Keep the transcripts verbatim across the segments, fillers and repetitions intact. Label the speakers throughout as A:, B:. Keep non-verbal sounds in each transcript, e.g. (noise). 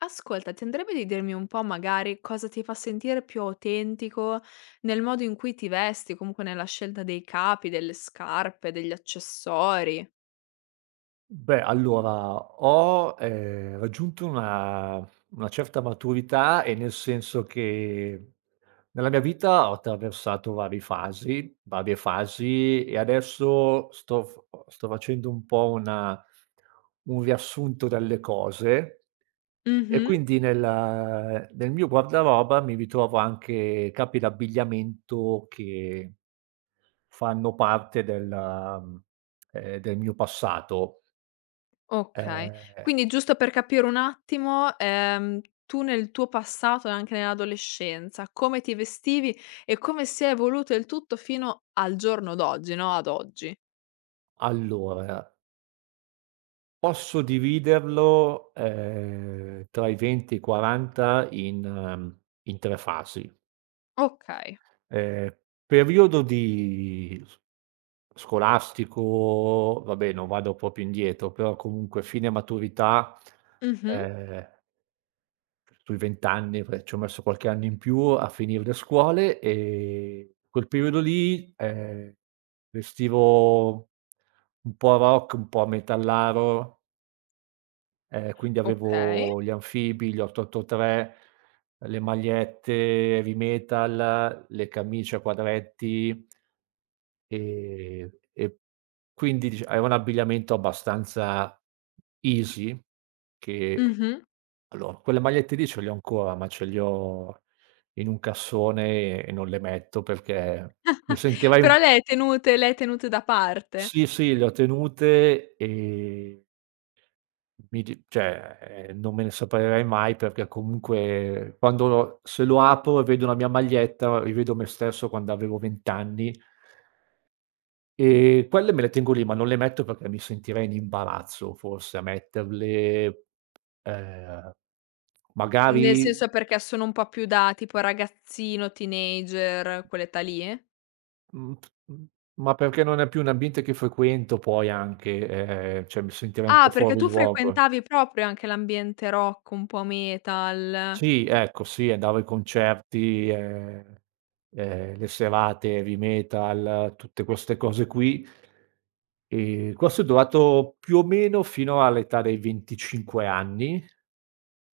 A: Ascolta, ti andrebbe di dirmi un po' magari cosa ti fa sentire più autentico nel modo in cui ti vesti, comunque nella scelta dei capi, delle scarpe, degli accessori?
B: Beh, allora ho, ehm, raggiunto una una certa maturità, e nel senso che nella mia vita ho attraversato vari fasi varie fasi, e adesso sto f sto facendo un po' una un riassunto delle cose, e
A: Mh-mh.
B: quindi nel nel mio guardaroba mi ritrovo anche capi d'abbigliamento che fanno parte del, mhmm, ehm, del mio passato.
A: Okay.
B: Ehm
A: Quindi giusto per capire un attimo, ehm, tu nel tuo passato e anche nell'adolescenza, come ti vestivi e come si è evoluto il tutto fino al giorno d'oggi, no, ad oggi.
B: Allora, posso dividerlo, ehm, tra i venti e i quaranta in ehm, in tre fasi.
A: Okay.
B: Ehm, periodo di s scolastico, vabbè non vado proprio indietro, però comunque fine maturità,
A: Mh-mh.
B: ehm, sui venti anni, perché ci ho messo qualche anno in più a finire le scuole, e quel periodo lì, ehm, vestivo un po' rock, un po' metallaro. Ehm, quindi
A: Okay.
B: avevo gli anfibi, gli otto otto tre, le magliette heavy metal, le camicie a quadretti, ehm, e quindi dicia era un abbigliamento abbastanza easy che
A: Mh-mh.
B: Allora, quelle magliette lì ce le ho ancora, ma ce li ho in un cassone e non le metto perché mi
A: (laughs)
B: sentirei un.
A: Però le hai tenute, le hai tenute da parte?
B: Sì, sì, le ho tenute, ehm Mi di cioè, ehm, non me ne separerei mai perché comunque quando lo se lo apro e vedo la mia maglietta, rivedo me stesso quando avevo venti anni e quelle me le tengo lì, ma non le metto perché mi sentirei in imbarazzo forse a metterle, ehm,
A: Nel
B: magari.
A: senso, perché sono un po' più da tipo ragazzino, teenager, quell'età lì?
B: Mhmm, mhmm. Ma perché non è più un ambiente che frequento poi anche, ehm, cioè mi sentirei un
A: Ah,
B: po'
A: perché
B: fuori
A: tu
B: luogo.
A: frequentavi proprio anche l'ambiente rock, un po' metal.
B: Sì, ecco, sì, andavo ai concerti, ehm, ehm, le serate heavy metal, tutte queste cose qui. Ehm, questo è durato più o meno fino all'età dei venticinque anni.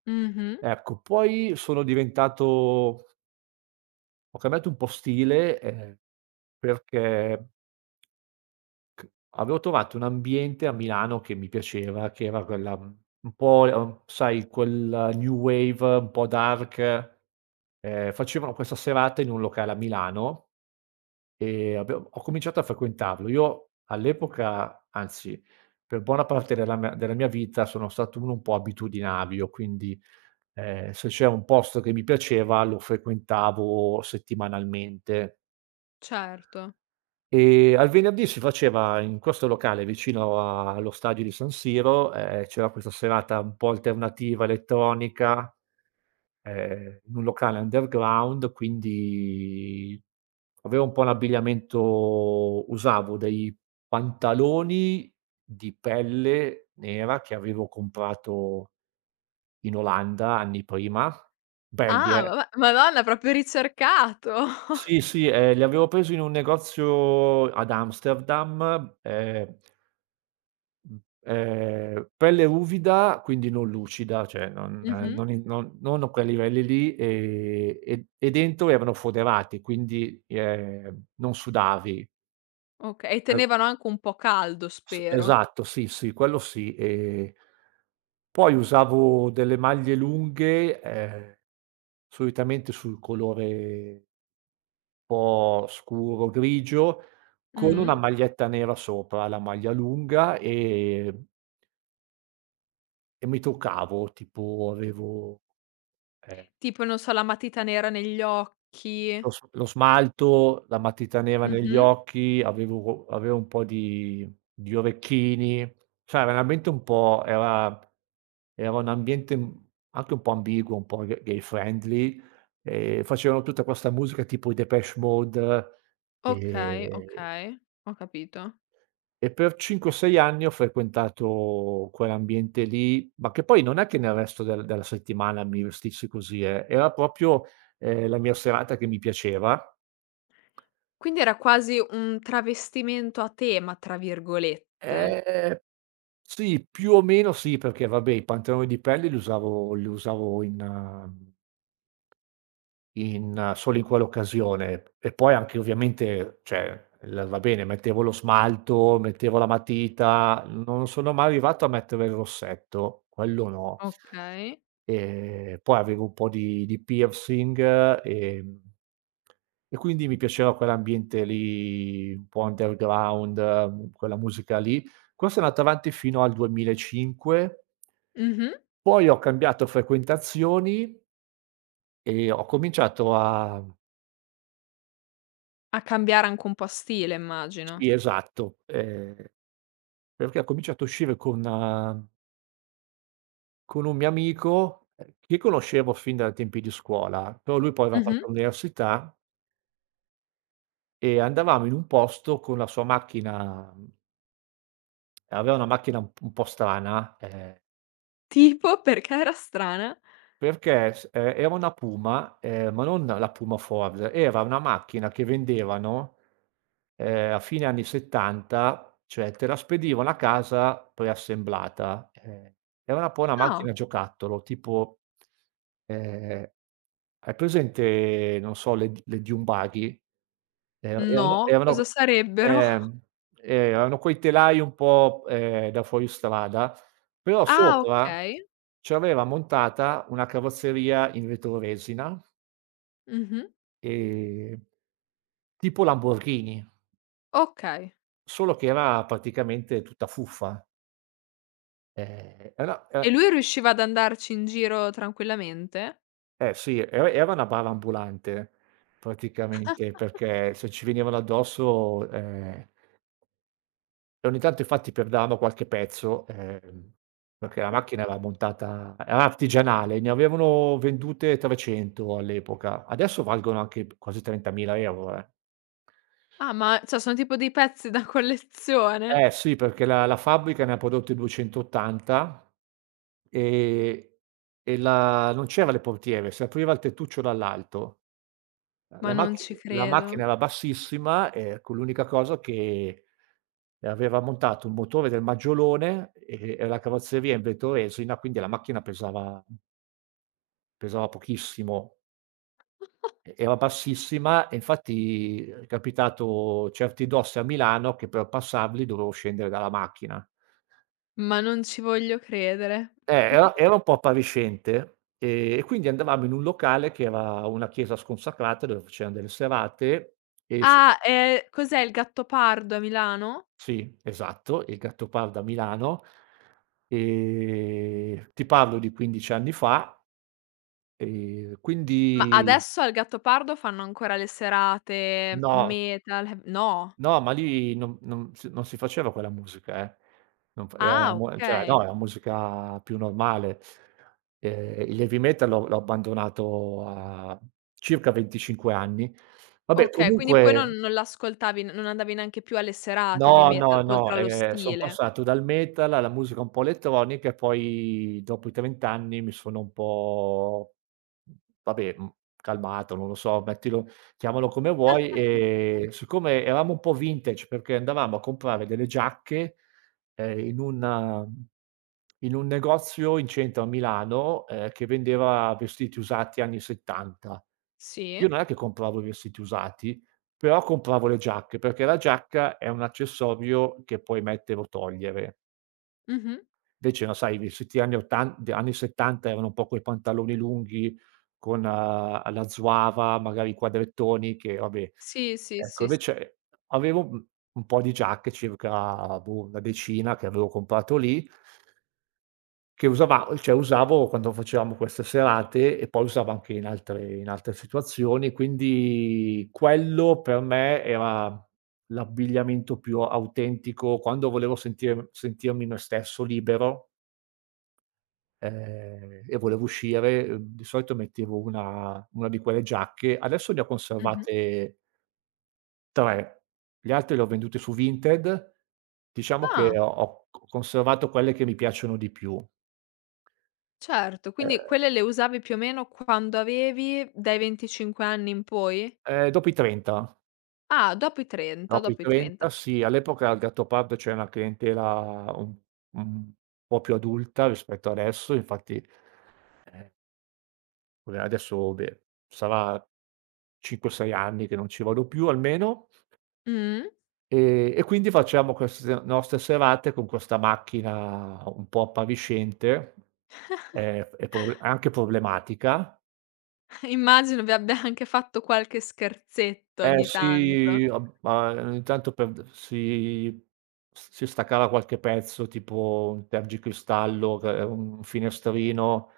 A: Mh-mh,
B: Ecco, poi sono diventato ho cambiato un po' stile, ehm, perché c avevo trovato un ambiente a Milano che mi piaceva, che era quella un po', uhm, sai, quel new wave un po' dark. Ehm, facevano questa serata in un locale a Milano e abbiam ho cominciato a frequentarlo. Io all'epoca, anzi per buona parte della mia della mia vita sono stato uno un po' abitudinario, quindi, ehm, se c'era un posto che mi piaceva lo frequentavo settimanalmente.
A: certo.
B: Ehm, al venerdì si faceva in questo locale vicino a allo stadio di San Siro, ehm, c'era questa serata un po' alternativa, elettronica, ehm, in un locale underground, quindi aveva un po' l'abbigliamento usavo dei pantaloni di pelle nera che avevo comprato in Olanda anni prima, belli
A: Ah,
B: eh.
A: vabbè, madonna proprio ricercato. (laughs)
B: Sì, sì, ehm, li avevo presi in un negozio ad Amsterdam, ehm Mh. Ehm, pelle ruvida, quindi non lucida, cioè non eh,
A: Mh-mh,
B: non in non non a quei livelli lì, ehm, e e dentro erano foderati, quindi, ehm, non sudavi.
A: okay, e
B: E
A: tenevano anche un po' caldo
B: s
A: spero.
B: esatto, sì, sì, quello sì. Ehm, poi usavo delle maglie lunghe, ehm, solitamente sul colore un po' scuro grigio, con
A: Mh-mh.
B: una maglietta nera sopra, la maglia lunga, ehm, e mi truccavo, tipo avevo, ehm
A: Tipo, non so, la matita nera negli occhi.
B: Lo s lo smalto, la matita nera Mh. negli
A: Mh-mh.
B: occhi, avevo co avevo un po' di di orecchini, cioè veramente un po' era era un ambiente, mhmm, anche un po' ambiguo, un po' gay gay friendly, ehm, facevano tutta questa musica tipo i Depeche Mode,
A: Okay,
B: ehm,
A: okay, ho capito.
B: e per cinque, sei anni ho frequentato quell'ambiente lì, ma che poi non è che nel resto del della settimana mi vestissi così eh, era proprio, ehm, la mia serata che mi piaceva.
A: Quindi era quasi un "travestimento a tema", tra virgolette.
B: Ehm, sì, più o meno sì, perché vabbè i pantaloni di pelle li usavo li usavo in in solo in quell'occasione. E poi anche ovviamente, cioè, l va bene, mettevo lo smalto, mettevo la matita, non sono mai arrivato a mettere il rossetto, quello no.
A: Okay.
B: Ehm, poi avevo un po' di di piercing, ehm, e e quindi mi piaceva quell'ambiente lì, un po' underground, eh, quella musica lì. Questo è andato avanti fino al duemilacinque,
A: Mh-mh.
B: poi ho cambiato frequentazioni e ho cominciato a.
A: A cambiare anche un po' stile immagino.
B: Sì, esatto, ehm, perché ho cominciato a uscire con eh, con un mio amico, ehm, che conoscevo fin dai tempi di scuola, però lui poi aveva
A: Mh-mh.
B: fatto l'università e andavamo in un posto con la sua macchina. Aveva una macchina un p un po' strana. Ehm
A: Tipo? Perché era strana?
B: Perché s ehm, Era una Puma, ehm, ma non la Puma Forza, era una macchina che vendevano, ehm, a fine anni 'settanta, cioè te la spedivano a casa preassemblata. Ehm, era un po' una
A: Ah,
B: macchina giocattolo, tipo, ehm, hai presente, non so, le d le dune buggy? Ehm, erano
A: no, cosa
B: erano
A: sarebbero?
B: ehm, eh, erano quei telai un po', ehm, da fuoristrada però
A: Ah,
B: sopra
A: okay.
B: c'aveva montata una carrozzeria in vetroresina,
A: Mh-mh.
B: ehm, tipo Lamborghini,
A: Okay.
B: solo che era praticamente tutta fuffa. Ehm, era
A: E
B: e
A: lui riusciva ad andarci in giro tranquillamente?
B: Eh sì, era era una bara ambulante praticamente, perché se ci venivano addosso, ehm E ogni tanto infatti perdevamo qualche pezzo, ehm, perché la macchina era montata era artigianale, ne avevano vendute trecento all'epoca. Adesso valgono anche p quasi trentamila euro eh.
A: Ah, ma cioè sono tipo dei pezzi da collezione?
B: Eh sì, perché la la fabbrica ne ha prodotte duecentoottanta e e la non c'era le portiere, si apriva il tettuccio dall'alto.
A: Ma
B: La
A: non
B: macchi
A: ci
B: la
A: credo.
B: macchina era bassissima, ehm, con l'unica cosa che aveva montato un motore del maggiolone e e la carrozzeria in vetro-resina, quindi la macchina pesava pesava pochissimo. E era bassissima e infatti è capitato certi dossi a Milano che per passarli dovevo scendere dalla macchina.
A: Ma non ci voglio credere.
B: Eh, era era un po' appariscente, ehm, e quindi andavamo in un locale che era una chiesa sconsacrata dove facevano delle serate e s
A: Ah, ehm, cos'è il Gattopardo a Milano?
B: Sì, esatto, il Gattopardo a Milano. Ehm, ti parlo di quindici anni fa, ehm,
A: Ma
B: quindi
A: adesso al Gattopardo fanno ancora le serate
B: no,
A: metal, heav no?
B: no, ma lì non non s non si faceva quella musica, eh. Non fa era
A: Ah
B: mu Cioè
A: okay,
B: no, era musica più normale. Ehm, il heavy metal l'ho l'ho abbandonato a circa venticinque anni. Vabbè,
A: okay, quindi poi
B: comunque.
A: non non l'ascoltavi, n non andavi neanche più alle serate heavy
B: No,
A: metal,
B: no,
A: oltre
B: no,
A: allo
B: ehm, son
A: stile.
B: passato dal metal alla musica un po' elettronica e poi dopo i trenta anni mi sono un po', vabbè, mhmm, calmato, non lo so, mettilo chiamalo come vuoi, ehm, siccome eravamo un po' vintage perché andavamo a comprare delle giacche, ehm, in un in un negozio in centro a Milano, ehm, che vendeva vestiti usati anni 'settanta.
A: Sì,
B: Io non è che compravo i vestiti usati, però compravo le giacche, perché la giacca è un accessorio che puoi mettere o togliere.
A: mh-mh.
B: Invece no, sai, i vestiti anni ottan d anni 'settanta erano un po' quei pantaloni lunghi con, uhm, la zuava, magari i quadrettoni che vabbè.
A: Sì, sì,
B: Ecco,
A: sì, s
B: invece avevo, mhmm, un po' di giacche, circa boh, una decina che avevo comprato lì che usava cioè usavo quando facevamo queste serate e poi usavo anche in altre in altre situazioni, quindi quello per me era l'abbigliamento più autentico. Quando volevo sentir sentirmi me stesso libero, ehm, e volevo uscire, uhm, di solito mettevo una una di quelle giacche. Adesso ne ho
A: mh-mh.
B: conservate tre, gli altri li ho venduti su Vinted. Diciamo
A: Ah,
B: che ho ho c conservato quelle che mi piacciono di più.
A: certo, quindi
B: Ehm,
A: quelle le usavi più o meno quando avevi dai venticinque anni in poi?
B: ehm, Dopo i trenta.
A: Ah, dopo i trenta,
B: No, per i
A: dopo i trenta.
B: trenta sì, all'epoca al Gattopardo c'era una clientela un un po' più adulta rispetto adesso, infatti, eh, vabbè adesso beh, sarà cinque, sei anni che non ci vado più almeno,
A: Mh.
B: ehm, e quindi facciamo queste nostre serate con questa macchina un po' appariscente, ehm, e pro anche problematica.
A: (laughs) Immagino vi abbia anche fatto qualche scherzetto
B: Eh
A: ogni tanto.
B: sì, ab ma ogni tanto per si s si staccava qualche pezzo, tipo un tergicristallo, che è un finestrino,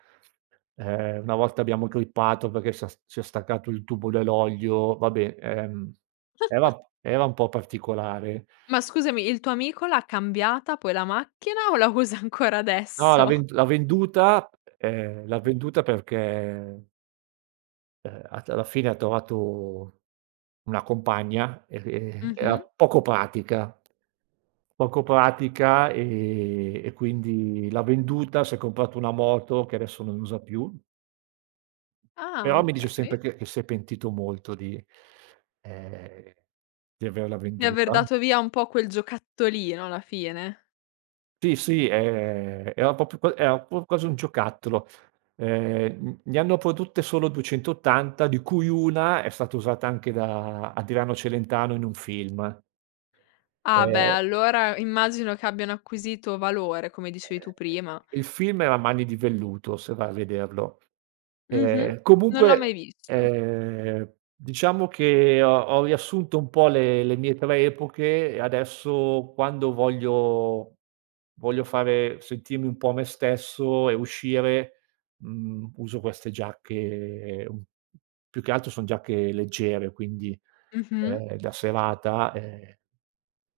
B: ehm, una volta abbiamo grippato perché si è s si è staccato il tubo dell'olio, vabbè, ehm, era era un po' particolare.
A: Ma scusami, il tuo amico l'ha cambiata poi la macchina o la usa ancora
B: No, l'ha ven
A: adesso?
B: l'ha venduta, ehm, l'ha venduta perché Ehm, a alla fine ha trovato una compagna e e era
A: Mh-mh.
B: Mh. poco pratica. Poco pratica, ehm, e quindi l'ha venduta, si è comprato una moto che adesso non usa più,
A: Ah,
B: però mi dice
A: okay.
B: sempre che che si è pentito molto di ehm, di averla
A: Di aver
B: venduta.
A: dato via un po' quel giocattolino alla fine.
B: Sì, sì, ehm, era proprio qua era proprio quasi un giocattolo. Ehm, n Ne hanno produtte solo duecentoottanta, di cui una è stata usata anche da Adriano Celentano in un film.
A: Ah beh,
B: Ehm,
A: allora immagino che abbiano acquisito valore, come dicevi tu prima.
B: il film era Mani di velluto, se vai a vederlo.
A: Mh-mh.
B: Ehm,
A: Non l'ho mai
B: comunque,
A: visto.
B: ehm, diciamo che ho ho riassunto un po' le le mie tre epoche e adesso quando voglio voglio fare sentirmi un po' me stesso e uscire, mhmm, uso queste giacche un più che altro son giacche leggere, quindi,
A: Mh-mh.
B: ehm, da serata, ehm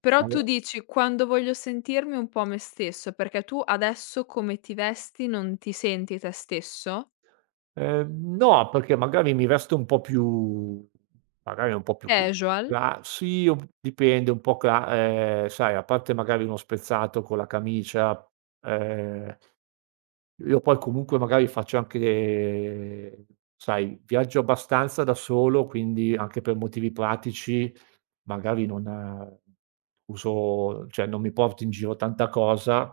A: Però tu
B: (unintelligible)
A: dici: "Quando voglio sentirmi un po' me stesso", perché tu adesso come ti vesti non ti senti te stesso?
B: Ehm, no, perché magari mi vesto un po' più, magari un po' più c
A: Casual?
B: cla sì, un dipende un po', cla ehm, sai, a parte magari uno spezzato con la camicia, ehm, io poi comunque magari faccio anche, sai, viaggio abbastanza da solo, quindi anche per motivi pratici magari non eh, uso, cioè non mi porto in giro tanta cosa.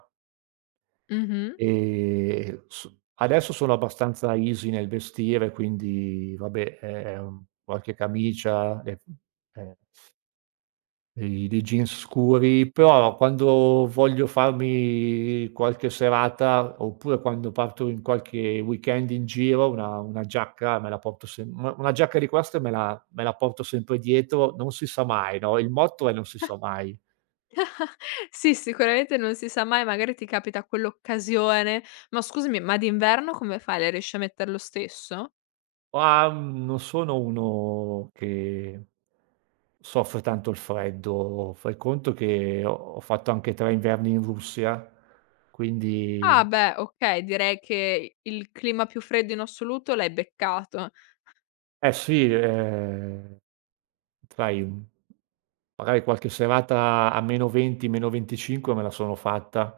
A: Mh-mh.
B: Ehm, s Adesso sono abbastanza easy nel vestire, quindi vabbè, ehm, qualche camicia e ehm, dei dei jeans scuri, però quando voglio farmi qualche serata, oppure quando parto in qualche weekend in giro, una una giacca me la porto sem una una giacca di queste me la me la porto sempre dietro, non si sa mai, no, il motto è: "Non si sa mai".
A: Sì, sicuramente non si sa mai, magari ti capita quell'occasione. Ma scusami, ma d'inverno come fai? Le riesci a mettere lo stesso?
B: Ah, mhmm, non sono uno che soffre tanto il freddo. Fai conto che ho ho fatto anche tre inverni in Russia,
A: Ah
B: quindi
A: beh, okay, direi che il clima più freddo in assoluto l'hai beccato.
B: eh sì, ehm, sai, mhmm, magari qualche serata a meno venti, meno venticinque me la sono fatta.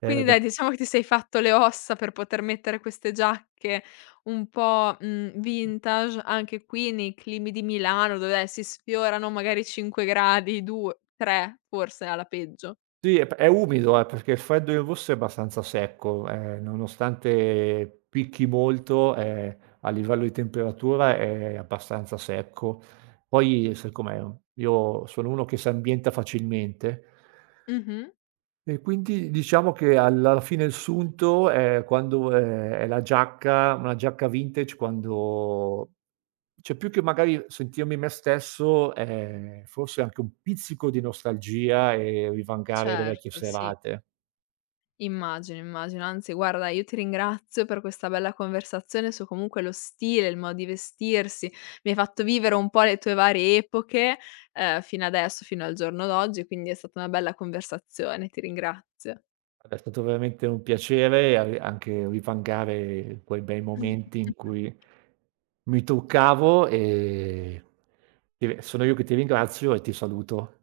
B: Ehm,
A: Quindi dai,
B: da
A: diciamo che ti sei fatto le ossa per poter mettere queste giacche un po', mhmm, vintage, anche qui nei climi di Milano dove si sfiorano magari cinque gradi, due, tre forse alla peggio.
B: Sì, è p è umido, eh, perché il freddo in Russia è abbastanza secco, ehm, nonostante picchi molto, ehm, a livello di temperatura è abbastanza secco. Poi sai com'è, io sono uno che si ambienta facilmente
A: Mh-mh.
B: e quindi diciamo che alla fine il sunto è quando è è la giacca una giacca vintage quando cioè più che magari sentirmi me stesso, ehm, forse anche un pizzico di nostalgia e rivangare le vecchie
A: Certo, sì.
B: serate.
A: Immagino, immagino. Anzi, guarda, io ti ringrazio per questa bella conversazione su comunque lo stile, il modo di vestirsi. Mi hai fatto vivere un po' le tue varie epoche, ehm, fino adesso, fino al giorno d'oggi, quindi è stata una bella conversazione. Ti ringrazio.
B: Guarda, è stato veramente un piacere a anche rivangare quei bei momenti in
A: (laughs)
B: cui mi truccavo e ti sono io che ti ringrazio e ti saluto.